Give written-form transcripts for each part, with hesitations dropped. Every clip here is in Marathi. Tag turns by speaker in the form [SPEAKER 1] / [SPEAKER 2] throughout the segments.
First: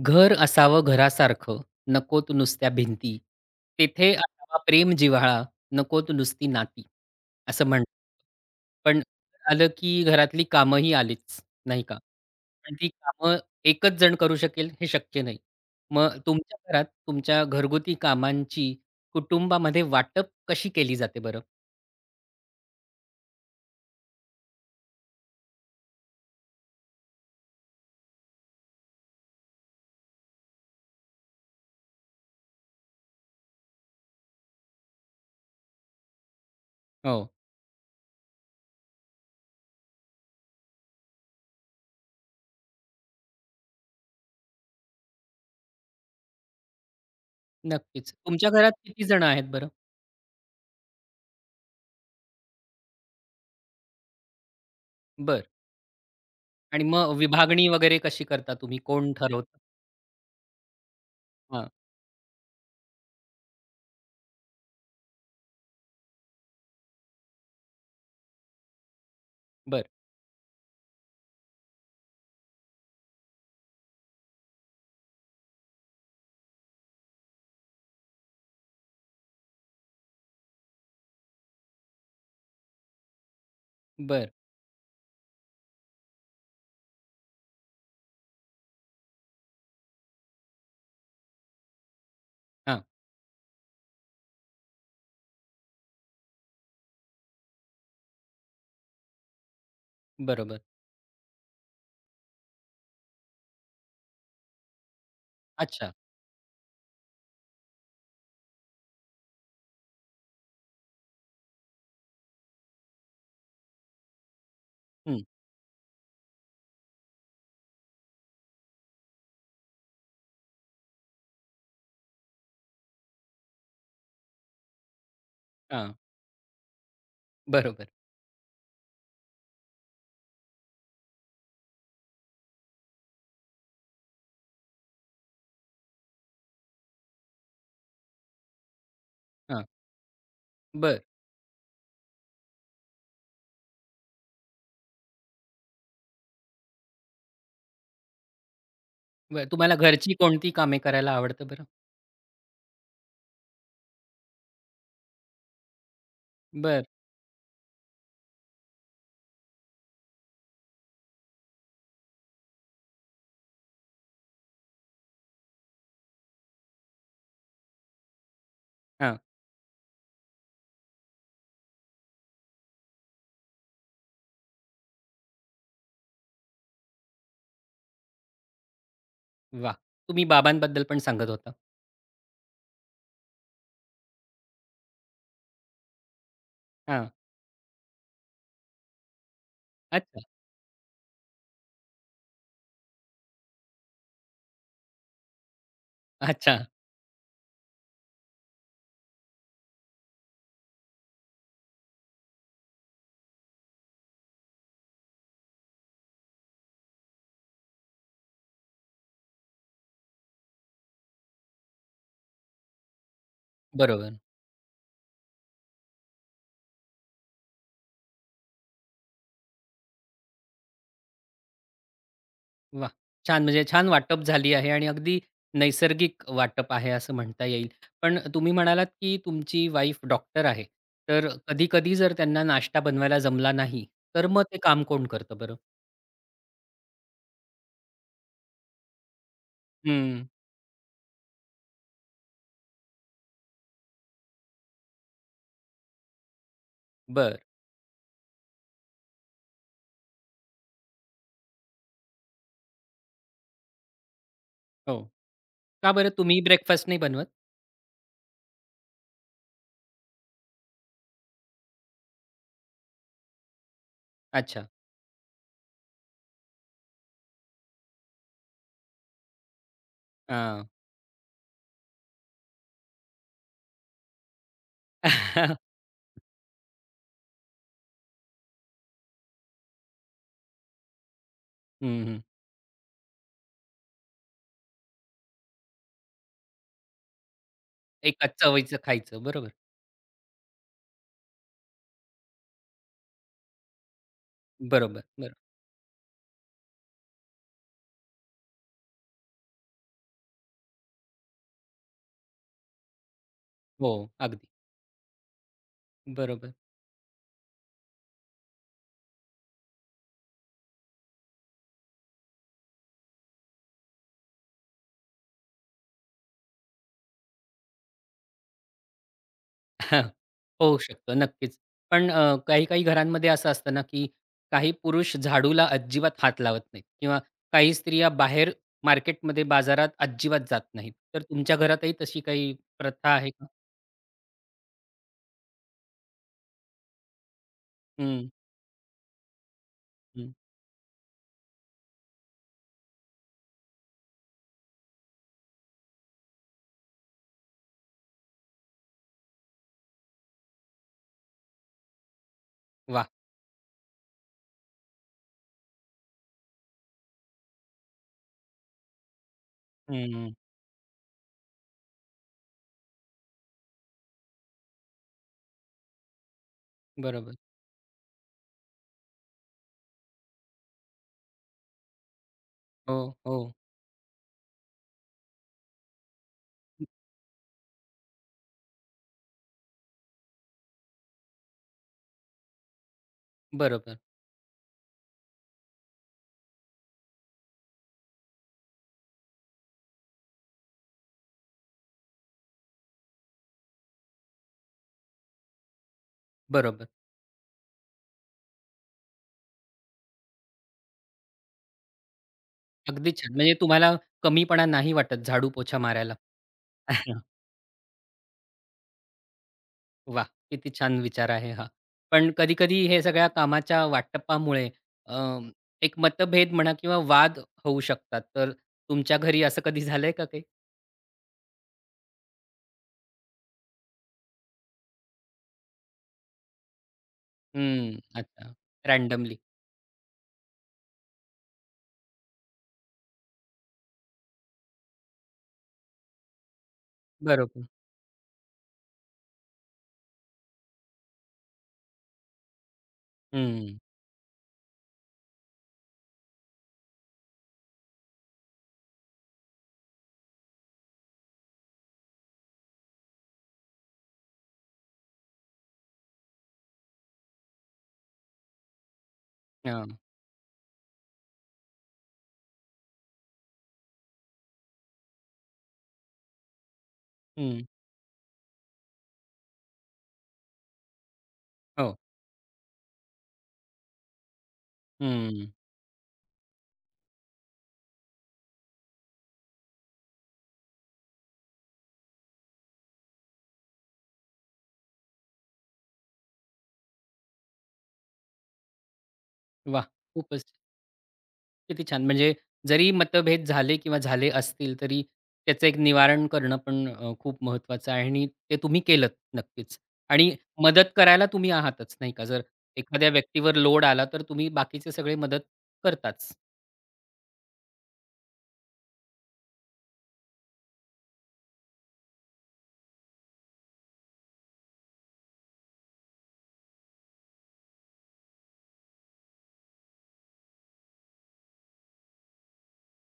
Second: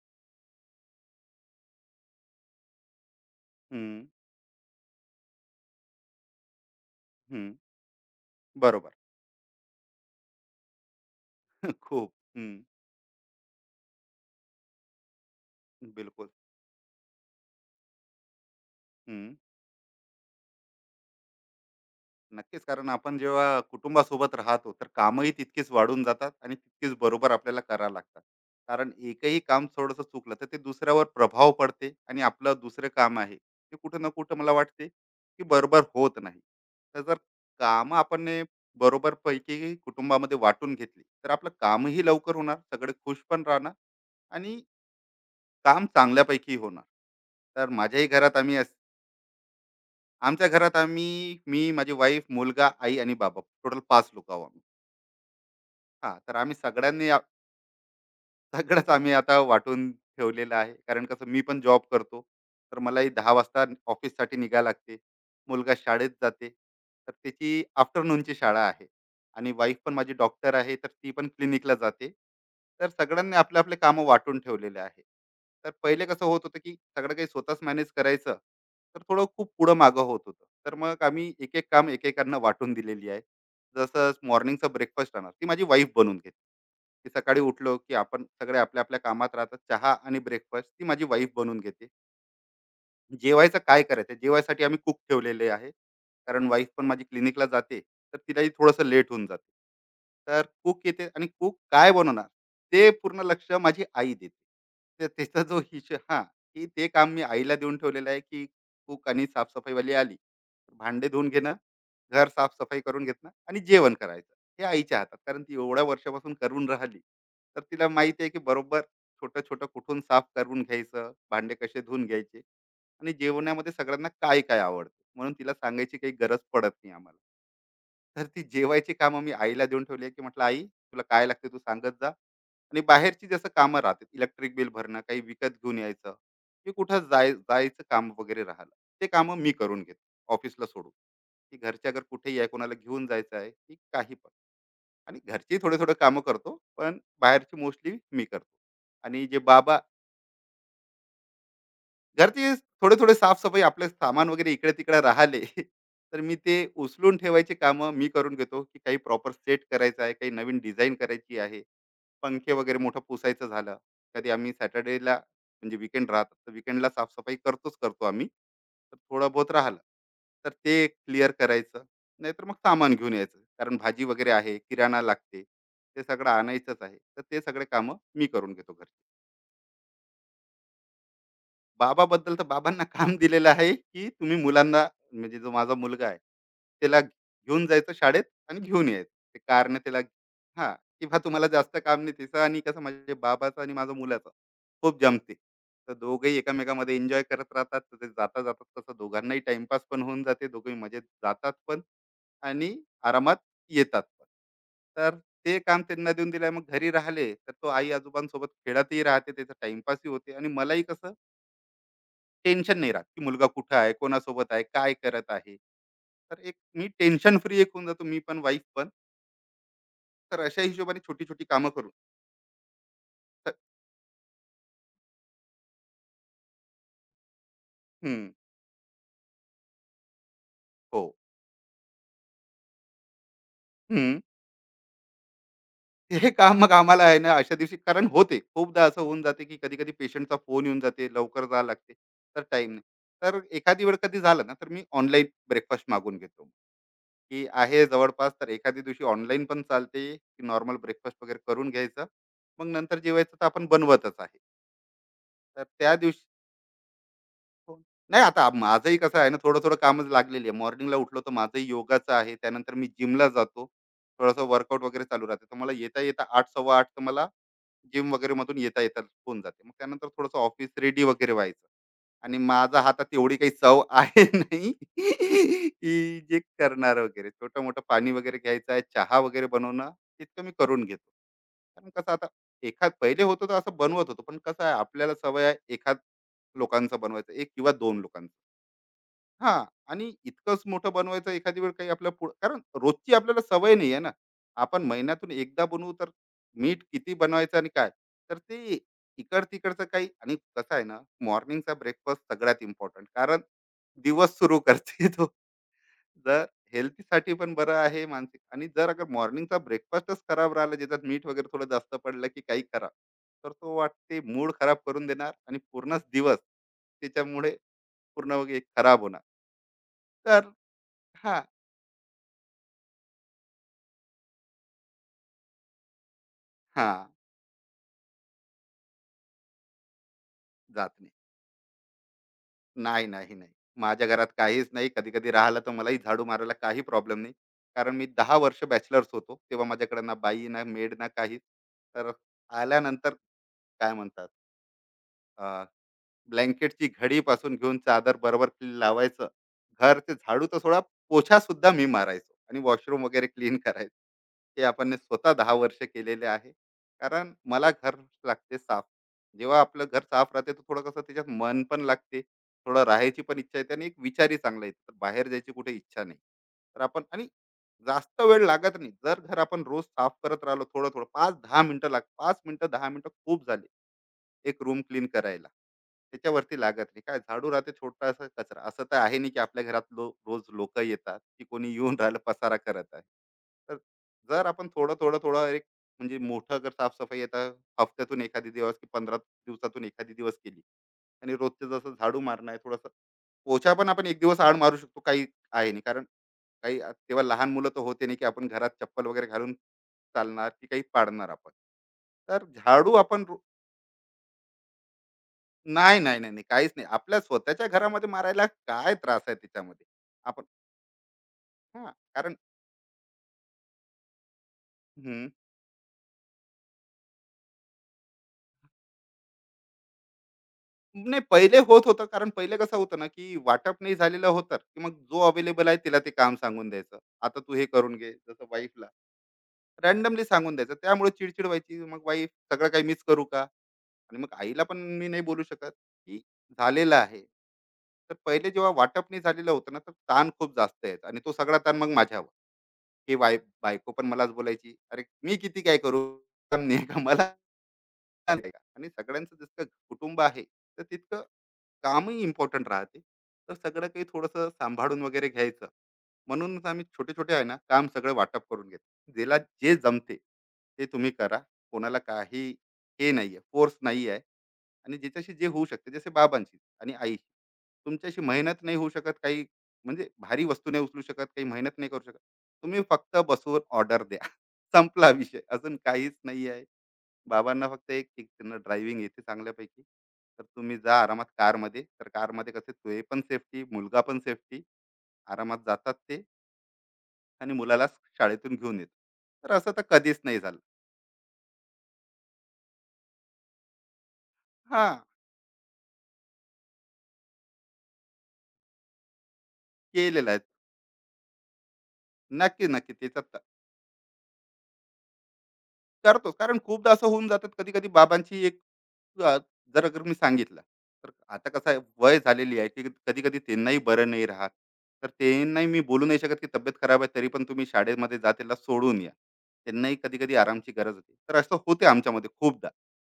[SPEAKER 1] घर असावं घरासारखं, नकोत नुसत्या भिंती.
[SPEAKER 2] हं,
[SPEAKER 1] तेथे असावा प्रेम जिव्हाळा, नकोत नुसती नाती,
[SPEAKER 2] हं.
[SPEAKER 1] असं म्हणतात.
[SPEAKER 2] बरोबर.
[SPEAKER 1] पण आलं की घरातली कामंही आलीच, नाही का?
[SPEAKER 2] खूप. हं.
[SPEAKER 1] पण ती कामं एकच जण करू शकेल हे शक्य नाही. मग
[SPEAKER 2] बिलकुल.
[SPEAKER 1] तुमच्या घरात तुमच्या घरगुती कामांची
[SPEAKER 2] हं.
[SPEAKER 1] कुटुंबामध्ये वाटप कशी केली जाते बरं?
[SPEAKER 2] नक्कीच, कारण आपण जेव्हा कुटुंबासोबत राहतो, तर कामंही तितकीच वाढून जातात आणि तितकीच बरोबर आपल्याला करावं लागतात. कारण एकही काम थोडंसं चुकलं, तर ते दुसऱ्यावर प्रभाव पडते आणि आपलं दुसरं काम आहे, ते कुठं ना कुठं मला वाटते, की बरोबर होत नाही. तर जर
[SPEAKER 1] हो,
[SPEAKER 2] कामं आपण ने बरोबरपैकी कुटुंबामध्ये वाटून घेतली, तर आपलं कामही लवकर होणार, सगळे खुश पण राहणार आणि काम चांगल्यापैकी होणार. तर माझ्याही
[SPEAKER 1] नक्कीच.
[SPEAKER 2] घरात
[SPEAKER 1] तुमच्या
[SPEAKER 2] आम्ही
[SPEAKER 1] घरात किती जण आहेत बरं?
[SPEAKER 2] आमच्या घरात आम्ही मी, माझी वाईफ, मुलगा, आई आणि बाबा, टोटल 5 लोक आहोत आम्ही.
[SPEAKER 1] बरं,
[SPEAKER 2] हा तर आम्ही
[SPEAKER 1] आणि
[SPEAKER 2] सगळ्यांनी
[SPEAKER 1] मग विभागणी वगैरे कशी करता तुम्ही?
[SPEAKER 2] सगळंच आम्ही
[SPEAKER 1] कोण
[SPEAKER 2] आता
[SPEAKER 1] ठरवतं?
[SPEAKER 2] वाटून ठेवलेलं आहे. कारण कसं, मी पण
[SPEAKER 1] हां.
[SPEAKER 2] जॉब करतो. तर मलाही 10 वाजता ऑफिससाठी निघायला लागते. मुलगा शाळेत जाते. तर त्याची आफ्टरनूनची शाळा आहे. आणि वाईफ
[SPEAKER 1] बरं.
[SPEAKER 2] पण माझी डॉक्टर आहे, तर ती पण क्लिनिकला जाते. तर सगळ्यांनी आपले आपले कामं वाटून ठेवलेले आहे. तर पहिले कसं होत होतं, की सगळं काही स्वतःच मॅनेज करायचं. तर थोडं खूप पुढं मागं होत होतं. तर मग आम्ही एक-एक काम एकेकांना वाटून दिलेली आहे. जसं
[SPEAKER 1] बरं.
[SPEAKER 2] मॉर्निंगचा ब्रेकफास्ट राहणार, ती माझी वाईफ बनवून घेते. की सकाळी उठलो की आपण सगळे आपल्या आपल्या कामात राहतात, चहा आणि ब्रेकफास्ट ती माझी वाईफ बनवून घेते.
[SPEAKER 1] हां.
[SPEAKER 2] जेवायचं काय करायचं? जेवायसाठी आम्ही कूक ठेवलेले आहे. कारण वाईफ पण माझी क्लिनिकला जाते, तर तिलाही थोडंसं लेट होऊन जाते. तर
[SPEAKER 1] बरोबर.
[SPEAKER 2] कूक येते आणि कूक काय बनवणार? ते पूर्ण लक्ष माझी आई देते. तर त्याचा जो
[SPEAKER 1] अच्छा.
[SPEAKER 2] की ते काम मी आईला देऊन ठेवलेलं आहे, की कूक आणि साफसफाईवाली आली, तर भांडे धुवून घेणं, घर साफसफाई करून घेणं आणि जेवण करायचं, हे आईच्या हातात.
[SPEAKER 1] हं.
[SPEAKER 2] कारण ती एवढ्या वर्षापासून करून राहिली. तर तिला माहिती आहे, की बरोबर छोटं-छोटं कुठून साफ करून घ्यायचं, भांडे कसे धुवून घ्यायचे. आणि जेवणामध्ये सगळ्यांना काय काय आवडते, म्हणून तिला
[SPEAKER 1] हां.
[SPEAKER 2] सांगायची काही गरज पडत नाही आम्हाला.
[SPEAKER 1] बरोबर.
[SPEAKER 2] तर ती जेवायची कामं मी आईला देऊन ठेवली आहे, की म्हटलं आई तुला काय लागते तू सांगत जा. आणि बाहेरची जसं कामं राहतात, इलेक्ट्रिक बिल भरणं, काही विकत घेऊन यायचं, की कुठं जायचं काम वगैरे राहिलं, ते कामं मी
[SPEAKER 1] हां.
[SPEAKER 2] करून घेतो. ऑफिसला सोडून,
[SPEAKER 1] बरं.
[SPEAKER 2] की घरच्या अगर कुठेही आहे, कोणाला घेऊन जायचं आहे की काही पण. आणि घरची थोडे थोडे कामं करतो, पण बाहेरची मोस्टली मी करतो. आणि जे
[SPEAKER 1] बरं. तुम्हाला
[SPEAKER 2] बाबा,
[SPEAKER 1] घरची कोणती कामे करायला आवडतं बरं?
[SPEAKER 2] घरचे थोडे थोडे साफसफाई, आपले सामान वगैरे इकडे तिकडे राहिले, तर मी ते
[SPEAKER 1] बरं.
[SPEAKER 2] उचलून ठेवायचे कामं मी करून घेतो. की काही प्रॉपर सेट करायचं आहे, काही नवीन डिझाईन करायची आहे, पंखे वगैरे मोठं पुसायचं झालं. कधी आम्ही सॅटर्डेला, म्हणजे विकेंड राहतात, तर विकेंडला साफसफाई करतोच करतो आम्ही. तर
[SPEAKER 1] हां.
[SPEAKER 2] थोडं बहुत राहिलं, तर ते क्लिअर करायचं. नाहीतर मग सामान घेऊन यायचं. कारण भाजी वगैरे आहे, किराणा लागते, ते सगळं आणायचंच आहे, तर ते सगळे कामं मी करून घेतो.
[SPEAKER 1] वाह! तुम्ही बाबांबद्दल पण सांगत होता.
[SPEAKER 2] बाबाबद्दल, तर बाबांना काम दिलेलं आहे, की तुम्ही मुलांना, म्हणजे जो माझा मुलगा आहे, त्याला
[SPEAKER 1] हां.
[SPEAKER 2] घेऊन जायचं शाळेत आणि घेऊन यायचं. ते कारने त्याला.
[SPEAKER 1] अच्छा.
[SPEAKER 2] हां, की बा तुम्हाला जास्त काम नाही तिचं. आणि कसं, म्हणजे बाबाचं आणि माझ्या मुलाचं खूप जमते. तर दोघंही
[SPEAKER 1] अच्छा.
[SPEAKER 2] एकमेकांमध्ये एन्जॉय करत राहतात. तर ते जाता-जाता तसं दोघांनाही टाईमपास पण होऊन जाते. दोघंही मजेत जातात पण. आणि आरामात येतात पण. तर ते काम त्यांना देऊन दिलं. मग घरी राहिले, तर तो आई-आजोबांसोबत खेळतही राहते. त्याचा टाईमपासही होते आणि मलाही कसं टेन्शन नाही राहत, की मुलगा कुठं आहे,
[SPEAKER 1] बरोबर.
[SPEAKER 2] कोणासोबत आहे, काय करत आहे. तर एक मी टेन्शन फ्री एक होऊन जातो, मी पण, वाईफ पण. तर अशा हिशोबाने छोटी-छोटी कामं करून.
[SPEAKER 1] वाह! छान,
[SPEAKER 2] तर
[SPEAKER 1] म्हणजे छान वाटप झाली आहे आणि अगदी नैसर्गिक वाटप आहे असं म्हणता येईल. पण
[SPEAKER 2] हं,
[SPEAKER 1] तुम्ही म्हणालात, की तुमची वाईफ डॉक्टर आहे.
[SPEAKER 2] हो,
[SPEAKER 1] तर कधी-कधी जर त्यांना नाश्ता बनवायला जमला नाही,
[SPEAKER 2] हं.
[SPEAKER 1] तर मग ते काम कोण करतं बरं?
[SPEAKER 2] हे काम मग आम्हाला आहे ना, अशा दिवशी कारण होते. खूपदा असं होऊन जाते, की कधी-कधी
[SPEAKER 1] हं.
[SPEAKER 2] पेशंटचा फोन येऊन जाते, लवकर जावं लागते, तर टाईम नाही. तर एखादी वेळ कधी झालं ना, तर मी ऑनलाईन ब्रेकफास्ट मागवून घेतो,
[SPEAKER 1] बरं.
[SPEAKER 2] की आहे जवळपास, तर एखाद्या दिवशी ऑनलाईन पण चालते, की नॉर्मल ब्रेकफास्ट वगैरे करून घ्यायचं. मग नंतर जेवायचं तर आपण बनवतच आहे.
[SPEAKER 1] हो.
[SPEAKER 2] तर
[SPEAKER 1] का
[SPEAKER 2] त्या
[SPEAKER 1] बरं
[SPEAKER 2] दिवशी.
[SPEAKER 1] तुम्ही ब्रेकफास्ट नाही बनवत?
[SPEAKER 2] हो. नाही, आता माझंही कसं आहे ना, थोडं-थोडं कामच लागलेली आहे. मॉर्निंगला उठलो तर माझंही योगाचं आहे. त्यानंतर मी जिमला जातो. थोडंसं
[SPEAKER 1] अच्छा.
[SPEAKER 2] वर्कआउट वगैरे चालू राहते. तर मला येता-येता 8, सव्वा 8 तर मला जिम वगैरेमधून येता-येता होऊन जाते. मग त्यानंतर थोडंसं
[SPEAKER 1] हां.
[SPEAKER 2] ऑफिस रेडी वगैरे व्हायचं. आणि माझ्या हातात एवढी काही चव आहे नाही, की जे करणार वगैरे. छोटं-मोठं पाणी वगैरे घ्यायचं आहे, चहा वगैरे बनवणं, तितकं मी करून घेतो. कारण
[SPEAKER 1] हं,
[SPEAKER 2] कसं
[SPEAKER 1] हं.
[SPEAKER 2] आता, एखाद पहिले होतं तर असं बनवत होतो. पण कसं आहे, आपल्याला सवय आहे एखाद लोकांचं बनवायचं, एक किंवा दोन लोकांचं.
[SPEAKER 1] एकाच चवईचं खायचं. बरोबर.
[SPEAKER 2] हा, आणि इतकंच मोठं बनवायचं एखादी वेळ काही आपल्या पुढं, कारण रोजची आपल्याला सवय नाही आहे ना. आपण
[SPEAKER 1] बरोबर,
[SPEAKER 2] महिन्यातून
[SPEAKER 1] बरोबर.
[SPEAKER 2] एकदा बनवू, तर मीठ किती बनवायचं आणि काय. तर ते इकड तिकडचं काही. आणि कसं आहे ना, मॉर्निंगचा ब्रेकफास्ट सगळ्यात इम्पॉर्टंट, कारण
[SPEAKER 1] हो,
[SPEAKER 2] दिवस
[SPEAKER 1] अगदी.
[SPEAKER 2] सुरू करते. जर
[SPEAKER 1] बरोबर.
[SPEAKER 2] हेल्थीसाठी पण बरं आहे मानसिक. आणि जर अगर मॉर्निंगचा ब्रेकफास्टच खराब राहिला, ज्याच्यात मीठ वगैरे थोडं जास्त पडलं की काही खराब, तर तो वाटते मूड खराब करून देणार आणि पूर्णच दिवस त्याच्यामुळे पूर्ण वगैरे खराब होणार. तर
[SPEAKER 1] होऊ शकतं
[SPEAKER 2] हा.
[SPEAKER 1] नक्कीच. पण काही-काही घरांमध्ये असं असतं ना, की काही पुरुष झाडूला अजिबात हात लावत नाहीत
[SPEAKER 2] हा,
[SPEAKER 1] किंवा काही स्त्रिया बाहेर मार्केटमध्ये, बाजारात अजिबात जात
[SPEAKER 2] जात
[SPEAKER 1] नाहीत. तर तुमच्या घरातही तशी काही
[SPEAKER 2] नाही.
[SPEAKER 1] प्रथा
[SPEAKER 2] नाही,
[SPEAKER 1] आहे
[SPEAKER 2] नाही,
[SPEAKER 1] का?
[SPEAKER 2] नाही, माझ्या घरात काहीच नाही. कधी कधी राहिलं तर मलाही झाडू मारायला काही प्रॉब्लेम नाही. कारण मी
[SPEAKER 1] हं,
[SPEAKER 2] 10 वर्ष बॅचलर्स होतो. तेव्हा माझ्याकडे ना
[SPEAKER 1] हं.
[SPEAKER 2] बाई, ना मेड, ना काही. तर आल्यानंतर, काय म्हणतात, ब्लँकेटची घडी पासून घेऊन चादर बरोबर लावायचं. घर ते झाडू तर सोडा, पोछा सुद्धा मी मारायचो आणि वॉशरूम
[SPEAKER 1] वाह!
[SPEAKER 2] वगैरे क्लीन करायचो. हे आपण ने स्वतः 10 वर्ष केलेले आहे. कारण मला घर लागते साफ. जेव्हा आपलं घर साफ
[SPEAKER 1] हं.
[SPEAKER 2] राहते, तर थोडं कसं त्याच्यात मन पण लागते. थोडं राहायची पण इच्छा येते आणि एक विचारही चांगला येतो. बाहेर जायची कुठे इच्छा नाही. तर आपण, आणि
[SPEAKER 1] बरोबर.
[SPEAKER 2] जास्त वेळ लागत नाही. जर घर आपण रोज साफ करत राहिलो थोडं-थोडं, 5-10 मिनिटं 5 मिनिटं, 10
[SPEAKER 1] हो,
[SPEAKER 2] मिनिटं खूप
[SPEAKER 1] हो.
[SPEAKER 2] झाली. एक रूम क्लीन करायला त्याच्यावरती लागत नाही काय. झाडू राहते, छोटासा कचरा, असं तर आहे नाही की आपल्या घरात लो, रोज लोक येतात की कोणी येऊन राहिलं, पसारा करत आहे. तर
[SPEAKER 1] बरोबर,
[SPEAKER 2] जर आपण थोडं थोडं थोडं एक, म्हणजे मोठं जर साफसफाई येतं हफ्त्यातून एखादी दिवस की 15 दिवसातून एखादी दिवस केली, आणि रोजचं जसं झाडू मारणं आहे थोडंसं, पोछा पण आपण एक दिवस आड मारू शकतो, काही आहे नाही. कारण
[SPEAKER 1] बरोबर.
[SPEAKER 2] तेव्हा लहान मुलं तर होते नाही, की आपण घरात चप्पल वगैरे घालून चालणार की काही पाडणार आपण. तर झाडू
[SPEAKER 1] अगदी
[SPEAKER 2] आपण.
[SPEAKER 1] छान. म्हणजे तुम्हाला कमीपणा नाही वाटत झाडू पोछा
[SPEAKER 2] नाही,
[SPEAKER 1] मारायला.
[SPEAKER 2] नाही, नाही, नाही. काहीच नाही. आपल्या स्वतःच्या घरामध्ये मारायला काय त्रास आहे त्याच्यामध्ये?
[SPEAKER 1] वाह!
[SPEAKER 2] आपण.
[SPEAKER 1] किती छान विचार आहे हा.
[SPEAKER 2] हां,
[SPEAKER 1] पण
[SPEAKER 2] कारण,
[SPEAKER 1] कधी-कधी हे सगळ्या कामाच्या वाटपामुळे अ,
[SPEAKER 2] हं.
[SPEAKER 1] एक मतभेद म्हणा किंवा वाद होऊ शकतात. तर तुमच्या घरी असं कधी झालंय का काही?
[SPEAKER 2] नाही, पहिले होत होतं. कारण पहिले कसं होतं ना, की वाटप नाही झालेलं होतं, की मग जो अवेलेबल आहे तिला ते काम सांगून द्यायचं. आता तू हे करून
[SPEAKER 1] हं,
[SPEAKER 2] घे. जसं
[SPEAKER 1] अच्छा.
[SPEAKER 2] वाईफला
[SPEAKER 1] रँडमली.
[SPEAKER 2] रँडमली सांगून द्यायचं. त्यामुळे चिड व्हायची. मग वाईफ, सगळं काही मिस करू का? आणि मग आईला पण मी नाही बोलू शकत की झालेलं आहे.
[SPEAKER 1] बरोबर.
[SPEAKER 2] तर पहिले जेव्हा वाटप नाही झालेलं होतं ना, तर ताण खूप जास्त यायचा आणि तो सगळा ताण मग माझ्यावर. की बाय
[SPEAKER 1] हं.
[SPEAKER 2] बायको पण मलाच बोलायची, "अरे, मी किती काय करू? काम नाही का मला. छान आहे. का? आणि सगळ्यांचं जितकं कुटुंब आहे, तर तितकं कामही इम्पोर्टंट राहते. तर सगळं काही थोडंसं सांभाळून वगैरे घ्यायचं. म्हणूनच आम्ही छोटे-छोटे आहे ना, काम सगळं वाटप करून घेतो. ज्याला जे
[SPEAKER 1] हां.
[SPEAKER 2] जमते, ते तुम्ही करा. कोणाला काही हे नाहीये, फोर्स नाही आहे. आणि ज्याच्याशी जे होऊ शकते, जसे बाबांशी आणि आईशी.
[SPEAKER 1] हं.
[SPEAKER 2] तुमच्याशी मेहनत नाही होऊ शकत, काही म्हणजे भारी वस्तू नाही उचलू शकत, काही मेहनत नाही
[SPEAKER 1] हो.
[SPEAKER 2] करू शकत. तुम्ही फक्त बसून ऑर्डर द्या. संपला विषय.
[SPEAKER 1] हं.
[SPEAKER 2] अजून काहीच नाही आहे. बाबांना फक्त एक, की त्यांना ड्रायव्हिंग येते चांगल्यापैकी. तर तुम्ही जा आरामात कारमध्ये. तर कारमध्ये कसं, ते पण सेफ्टी, मुलगा पण सेफ्टी. आरामात जातात ते, आणि मुलाला शाळेतून घेऊन येतात. तर असं तर
[SPEAKER 1] वाह!
[SPEAKER 2] कधीच नाही
[SPEAKER 1] खूपच,
[SPEAKER 2] झालं.
[SPEAKER 1] किती छान! म्हणजे जरी मतभेद झाले किंवा झाले असतील,
[SPEAKER 2] हां,
[SPEAKER 1] तरी त्याचं एक निवारण करणं पण खूप महत्त्वाचं आहे आणि ते तुम्ही केलंत नक्कीच.
[SPEAKER 2] केलेलं
[SPEAKER 1] आणि
[SPEAKER 2] आहे.
[SPEAKER 1] मदत करायला तुम्ही आहातच नाही का? जर
[SPEAKER 2] नक्की, नक्की.
[SPEAKER 1] एखाद्या
[SPEAKER 2] त्याच्यात
[SPEAKER 1] व्यक्तीवर लोड आला, तर तुम्ही बाकीचे सगळे मदत करताच.
[SPEAKER 2] करतोच. कारण खूपदा असं होऊन जातात, कधी-कधी बाबांची एक, अ, जर अगर मी सांगितलं, तर आता कसं आहे, वय झालेली आहे, की कधी कधी त्यांनाही बरं नाही राहत. तर त्यांनाही मी बोलू नाही शकत, की तब्येत खराब आहे तरी पण तुम्ही शाळेमध्ये जा, त्याला सोडून या. त्यांनाही कधी कधी आरामची गरज होती. तर असं होते आमच्यामध्ये खूपदा.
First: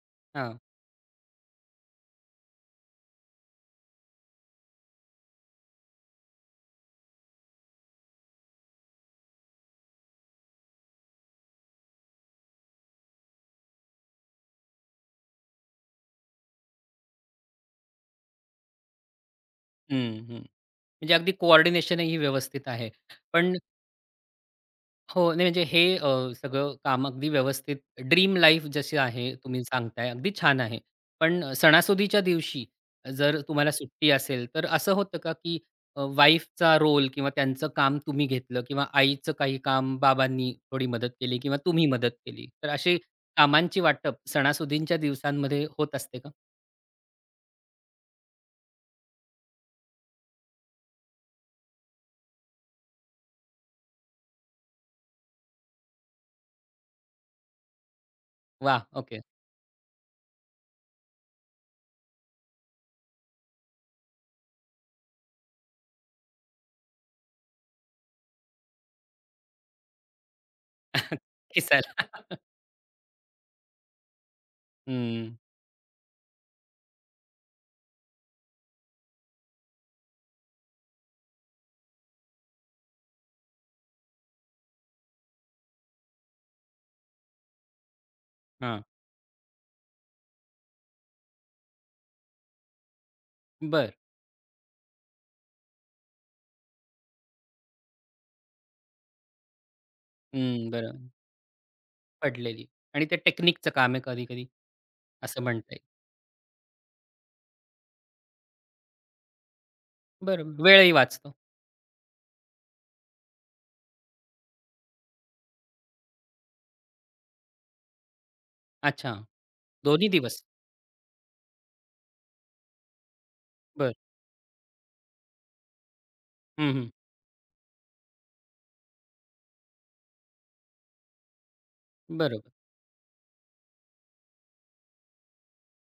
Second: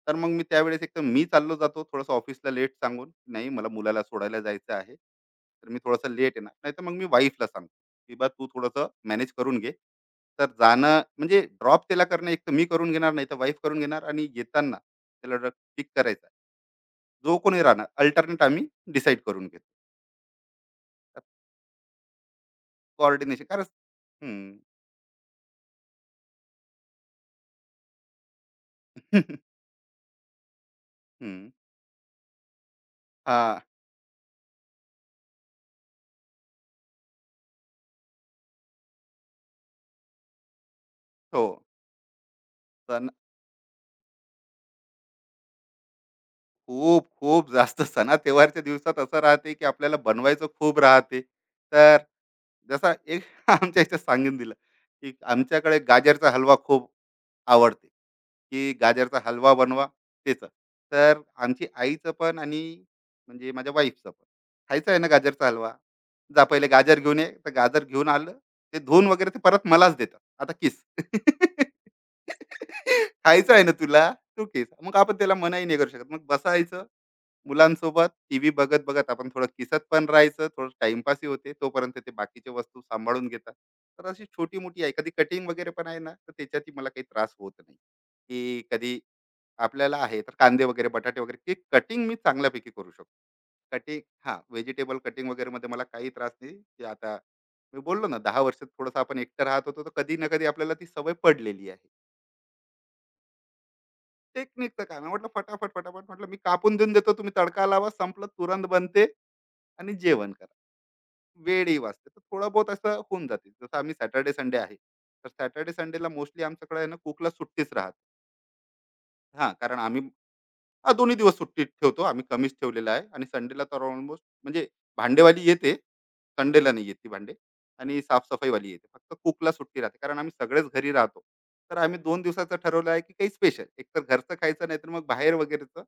[SPEAKER 2] तर मग मी
[SPEAKER 1] हां.
[SPEAKER 2] त्यावेळेस, एक तर मी चाललो जातो, थोडंसं ऑफिसला लेट सांगून, नाही मला मुलाला सोडायला जायचं आहे, तर मी थोडंसं लेट येणार. नाही तर मग मी वाईफला सांगतो, की बा तू थोडंसं मॅनेज करून घे. तर जाणं, म्हणजे ड्रॉप त्याला करणं, एक तर मी करून घेणार, नाही तर वाईफ करून घेणार. आणि येताना त्याला पिक करायचा, जो कोणी राहणार, अल्टरनेट आम्ही डिसाईड करून घेतो.
[SPEAKER 1] हं, हं. म्हणजे अगदी कोऑर्डिनेशनही व्यवस्थित आहे.
[SPEAKER 2] कोऑर्डिनेशन
[SPEAKER 1] पण
[SPEAKER 2] कारण. हम्म.
[SPEAKER 1] हो, नाही, म्हणजे हे सगळं काम अगदी व्यवस्थित ड्रीम लाईफ जशी आहे तुम्ही सांगताय, अगदी छान आहे. पण
[SPEAKER 2] हम्म.
[SPEAKER 1] सणासुदीच्या दिवशी जर
[SPEAKER 2] हा.
[SPEAKER 1] तुम्हाला सुट्टी असेल, तर असं होतं का की वाईफचा रोल किंवा त्यांचं काम तुम्ही घेतलं किंवा आईचं काही काम बाबांनी थोडी मदत केली
[SPEAKER 2] हो.
[SPEAKER 1] किंवा तुम्ही मदत केली. तर अशी
[SPEAKER 2] सण
[SPEAKER 1] कामांची वाटप सणासुदींच्या दिवसांमध्ये होत असते का?
[SPEAKER 2] खूप खूप जास्त, सणा त्योहारच्या दिवसात असं राहते की आपल्याला बनवायचं खूप राहते. तर जसा एक, आमच्या इथे सांगून दिलं की आमच्याकडे गाजरचा हलवा खूप आवडते, की
[SPEAKER 1] वाह!
[SPEAKER 2] गाजरचा
[SPEAKER 1] ओके.
[SPEAKER 2] हलवा बनवा. त्याचं, तर आमची आईचं पण आणि म्हणजे माझ्या वाईफचं पण खायचं आहे ना गाजरचा हलवा. जा पहिले गाजर घेऊन ये. तर गाजर घेऊन आलं, ते धुवून वगैरे ते परत मलाच देतात, आता किस.
[SPEAKER 1] किसाला.
[SPEAKER 2] खायचं आहे ना तुला, तू किस. मग आपण
[SPEAKER 1] हं,
[SPEAKER 2] त्याला मनाही नाही करू शकत. मग बसायचं मुलांसोबत टीव्ही बघत बघत, आपण थोडं किसत पण राहायचं. थोडं टाइमपासही होते, तोपर्यंत ते बाकीचे वस्तू सांभाळून घेतात. तर अशी छोटी मोठी आहे, कधी कटिंग वगैरे पण आहे ना. तर त्याच्यातही मला काही त्रास होत नाही, की
[SPEAKER 1] हां.
[SPEAKER 2] कधी आपल्याला आहे तर कांदे वगैरे बटाटे वगैरे की कटिंग मी चांगल्यापैकी करू शकतो.
[SPEAKER 1] बरं.
[SPEAKER 2] कटिंग हा व्हेजिटेबल कटिंग वगैरे मध्ये मला काही त्रास नाही. की आता मी बोललो ना, 10 वर्षात थोडंसं आपण एकटं राहत होतो, तर कधी ना कधी
[SPEAKER 1] हं,
[SPEAKER 2] आपल्याला ती
[SPEAKER 1] बरं.
[SPEAKER 2] सवय पडलेली आहे.
[SPEAKER 1] पडलेली आणि ते टेक्निकचं काम आहे कधी-कधी.
[SPEAKER 2] टेक्निकचं काय, मी म्हटलं
[SPEAKER 1] असं
[SPEAKER 2] फटाफट
[SPEAKER 1] म्हणता?
[SPEAKER 2] फटाफट, म्हटलं मी कापून देऊन देतो, तुम्ही तडका लावा, संपलं, तुरंत बनते आणि जेवण करा.
[SPEAKER 1] बरं, वेळही वाचतो.
[SPEAKER 2] वेळही वाचते. तर थोडं बहुत असं होऊन जाते. जसं आम्ही सॅटर्डे संडे आहे तर सॅटर्डे संडेला मोस्टली आमच्याकडे आहे ना, कुकला सुट्टीच राहते.
[SPEAKER 1] अच्छा,
[SPEAKER 2] हां, कारण आम्ही,
[SPEAKER 1] दोन्ही दिवस.
[SPEAKER 2] हा दोन्ही दिवस सुट्टी ठेवतो. आम्ही कमीच ठेवलेला आहे आणि संडेला तर
[SPEAKER 1] बरं.
[SPEAKER 2] ऑलमोस्ट म्हणजे भांडेवाली येते, संडेला
[SPEAKER 1] हं,
[SPEAKER 2] नाही
[SPEAKER 1] हं.
[SPEAKER 2] येत ती भांडे. आणि साफसफाईवाली येते, फक्त कुकला सुट्टी राहते, कारण आम्ही सगळेच घरी राहतो. तर आम्ही दोन
[SPEAKER 1] बरोबर.
[SPEAKER 2] दिवसाचं ठरवलं आहे की काही स्पेशल, एक तर घरचं खायचं नाही तर मग बाहेर वगैरेचं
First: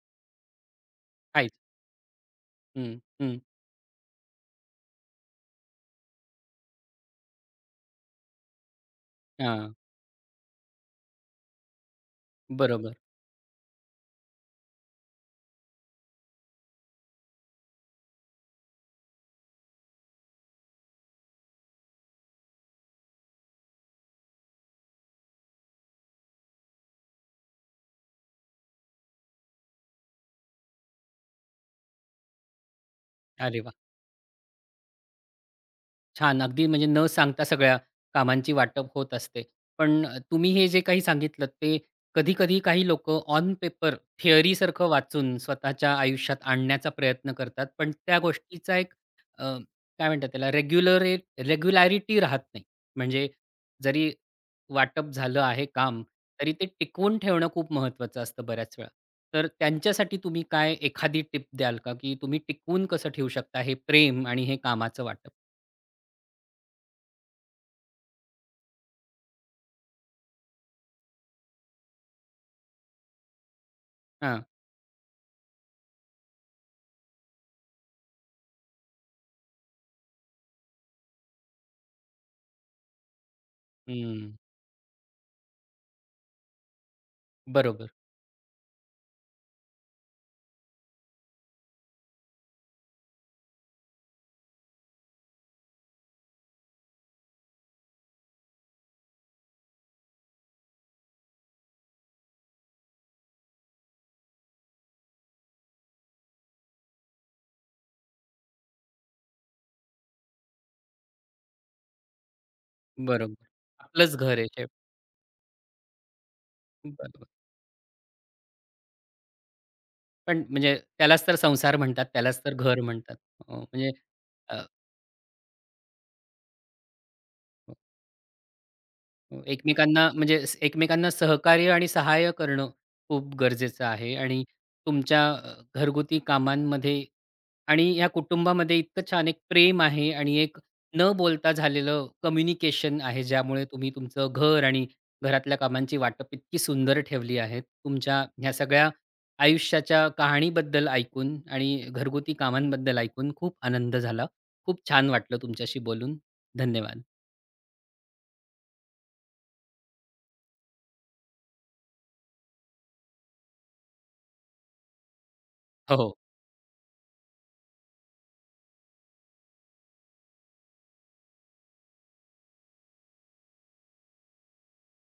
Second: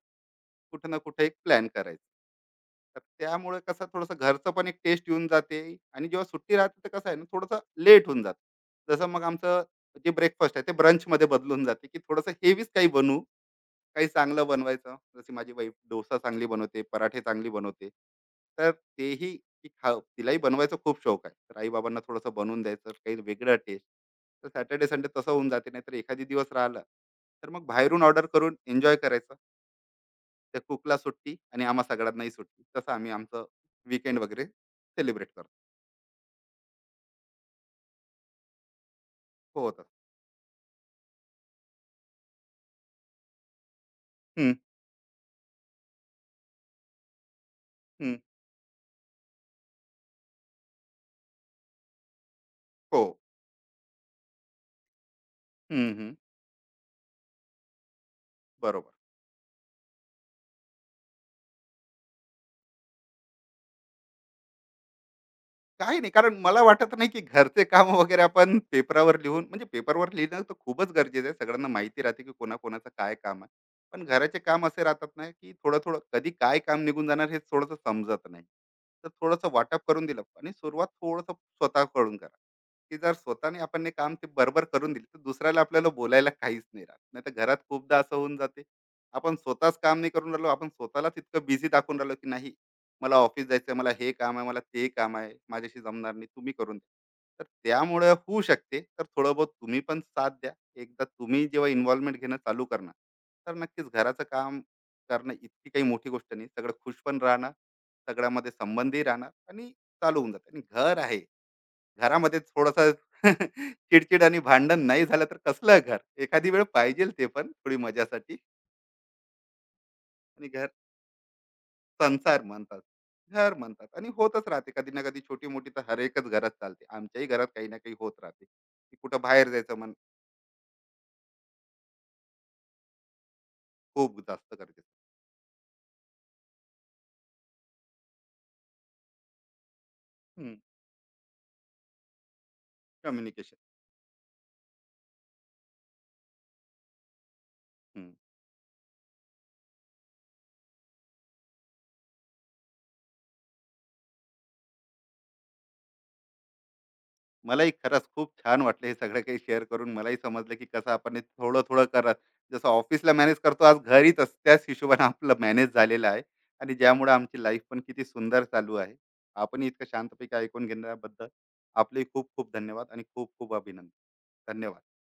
[SPEAKER 2] कुठं ना कुठं एक
[SPEAKER 1] काहीच.
[SPEAKER 2] प्लॅन करायचं.
[SPEAKER 1] हं,
[SPEAKER 2] तर
[SPEAKER 1] हं.
[SPEAKER 2] त्यामुळे कसं थोडंसं घरचं पण एक टेस्ट येऊन जाते. आणि जेव्हा सुट्टी राहते तर कसं आहे ना, थोडंसं लेट होऊन जातं. जसं मग आमचं
[SPEAKER 1] हां,
[SPEAKER 2] जे ब्रेकफास्ट आहे ते ब्रंचमध्ये बदलून जाते. की थोडंसं हेवीच काही
[SPEAKER 1] बरोबर.
[SPEAKER 2] बनू, काही चांगलं बनवायचं. जशी माझी वाईफ डोसा चांगली बनवते, पराठे चांगली बनवते. तर तेही की खा, तिलाही बनवायचा खूप शौक आहे. तर आई बाबांना थोडंसं बनवून द्यायचं, काही वेगळं टेस्ट. तर सॅटर्डे संडे तसं होऊन जाते. नाही तर एखादी दिवस राहिला तर मग बाहेरून ऑर्डर करून एन्जॉय करायचं. त्या कुकला सुट्टी आणि आम्हा सगळ्यांनाही सुट्टी. तसं आम्ही आमचं
[SPEAKER 1] अरे वाह!
[SPEAKER 2] वीकेंड वगैरे सेलिब्रेट करतो.
[SPEAKER 1] छान. अगदी म्हणजे न सांगता सगळ्या कामांची वाटप होत असते.
[SPEAKER 2] हो, होतं.
[SPEAKER 1] पण तुम्ही हे जे काही सांगितलत ते कधी-कधी काही लोक ऑन पेपर
[SPEAKER 2] हम्म,
[SPEAKER 1] थिअरीसारखं वाचून स्वतःच्या आयुष्यात आणण्याचा प्रयत्न करतात. पण
[SPEAKER 2] हम्म,
[SPEAKER 1] त्या गोष्टीचा एक अ, काय म्हणतात त्याला रेग्युलॅरिटी राहत नाही.
[SPEAKER 2] हो,
[SPEAKER 1] म्हणजे जरी वाटप झालं आहे
[SPEAKER 2] हम्म,
[SPEAKER 1] काम,
[SPEAKER 2] हम्म,
[SPEAKER 1] तरी ते टिकवून ठेवणं खूप महत्त्वाचं असतं बऱ्याच वेळा.
[SPEAKER 2] बरोबर.
[SPEAKER 1] तर त्यांच्यासाठी तुम्ही काय एखादी टिप द्याल का, की तुम्ही टिकवून कसं ठेवू शकता हे प्रेम आणि हे कामाचं वाटप?
[SPEAKER 2] काही नाही, कारण मला वाटत नाही की घरचे काम वगैरे आपण पेपरावर लिहून, म्हणजे पेपरवर लिहिणं तर खूपच गरजेचं आहे, सगळ्यांना माहिती राहते की कोणाकोणाचं काय काम आहे. पण घराचे काम असे राहतात ना की थोडं थोडं कधी काय काम निघून जाणार हे थोडंसं समजत नाही. तर थोडंसं वाटप करून दिलं आणि सुरुवात थोडंसं स्वतःकडून करा. की जर स्वतःने आपण हे काम ते
[SPEAKER 1] हं.
[SPEAKER 2] बरोबर करून दिले तर दुसऱ्याला आपल्याला बोलायला काहीच नाही राहत. नाही तर घरात
[SPEAKER 1] बरोबर,
[SPEAKER 2] खूपदा असं होऊन जाते, आपण स्वतःच काम नाही करून राहिलो, आपण स्वतःलाच इतकं बिझी दाखवून राहिलो की नाही, मला ऑफिस जायचं आहे, मला हे काम आहे, मला ते काम आहे, माझ्याशी जमणार नाही, तुम्ही करून द्या. तर त्यामुळे होऊ शकते. तर थोडं बहुत तुम्ही पण साथ द्या. एकदा तुम्ही जेव्हा इन्व्हॉल्वमेंट घेणं चालू करणार, तर नक्कीच घराचं काम करणं इतकी काही मोठी गोष्ट नाही. सगळं खुश पण राहणार, सगळ्यामध्ये संबंधी राहणार आणि चालू होऊन जातं. आणि घर आहे, घरामध्ये थोडासा
[SPEAKER 1] बरोबर. आपलंच
[SPEAKER 2] चिडचिड
[SPEAKER 1] घर
[SPEAKER 2] आणि
[SPEAKER 1] आहे ते.
[SPEAKER 2] भांडण नाही झालं तर कसलं घर. एखादी वेळ पाहिजे ते
[SPEAKER 1] बरोबर.
[SPEAKER 2] पण, थोडी मजासाठी.
[SPEAKER 1] पण
[SPEAKER 2] आणि घर
[SPEAKER 1] म्हणजे त्यालाच तर संसार म्हणतात, त्यालाच
[SPEAKER 2] संसार
[SPEAKER 1] तर
[SPEAKER 2] म्हणतात,
[SPEAKER 1] घर म्हणतात.
[SPEAKER 2] घर
[SPEAKER 1] अ,
[SPEAKER 2] म्हणतात,
[SPEAKER 1] म्हणजे
[SPEAKER 2] आणि होतच
[SPEAKER 1] अ,
[SPEAKER 2] राहते, कधी ना कधी छोटी मोठी तर हर एकच घरात चालते. आमच्याही घरात काही ना काही होत राहते. की कुठं बाहेर जायचं मन,
[SPEAKER 1] एकमेकांना एकमेकांना सहकार्य आणि सहाय्य करणं खूप गरजेचं आहे
[SPEAKER 2] खूप
[SPEAKER 1] आणि
[SPEAKER 2] जास्त गरजेचं.
[SPEAKER 1] तुमच्या घरगुती कामांमध्ये आणि ह्या कुटुंबामध्ये इतकं छान एक प्रेम आहे आणि
[SPEAKER 2] हं,
[SPEAKER 1] एक न बोलता झालेलं कम्युनिकेशन आहे,
[SPEAKER 2] कम्युनिकेशन.
[SPEAKER 1] ज्यामुळे तुम्ही तुमचं घर आणि घरातल्या कामांची वाटप इतकी सुंदर ठेवली आहे.
[SPEAKER 2] हं.
[SPEAKER 1] तुमच्या ह्या सगळ्या आयुष्याच्या कहाणीबद्दल ऐकून आणि घरगुती कामांबद्दल ऐकून खूप आनंद झाला. खूप छान वाटलं तुमच्याशी बोलून. धन्यवाद.
[SPEAKER 2] मलाही खरंच खूप छान वाटलं हे सगळं काही शेअर करून. मलाही समजलं की कसं आपण हे थोडं-थोडं करत, जसं ऑफिसला मॅनेज करतो, आज घरी तसं त्याच हिशोबाने आपलं मॅनेज झालेलं
[SPEAKER 1] हो.
[SPEAKER 2] आहे. आणि ज्यामुळे आमची लाईफ पण किती सुंदर चालू आहे. आपणही इतकं शांतपैकी ऐकून घेण्याबद्दल आपलेही खूप खूप धन्यवाद आणि खूप खूप अभिनंदन. धन्यवाद.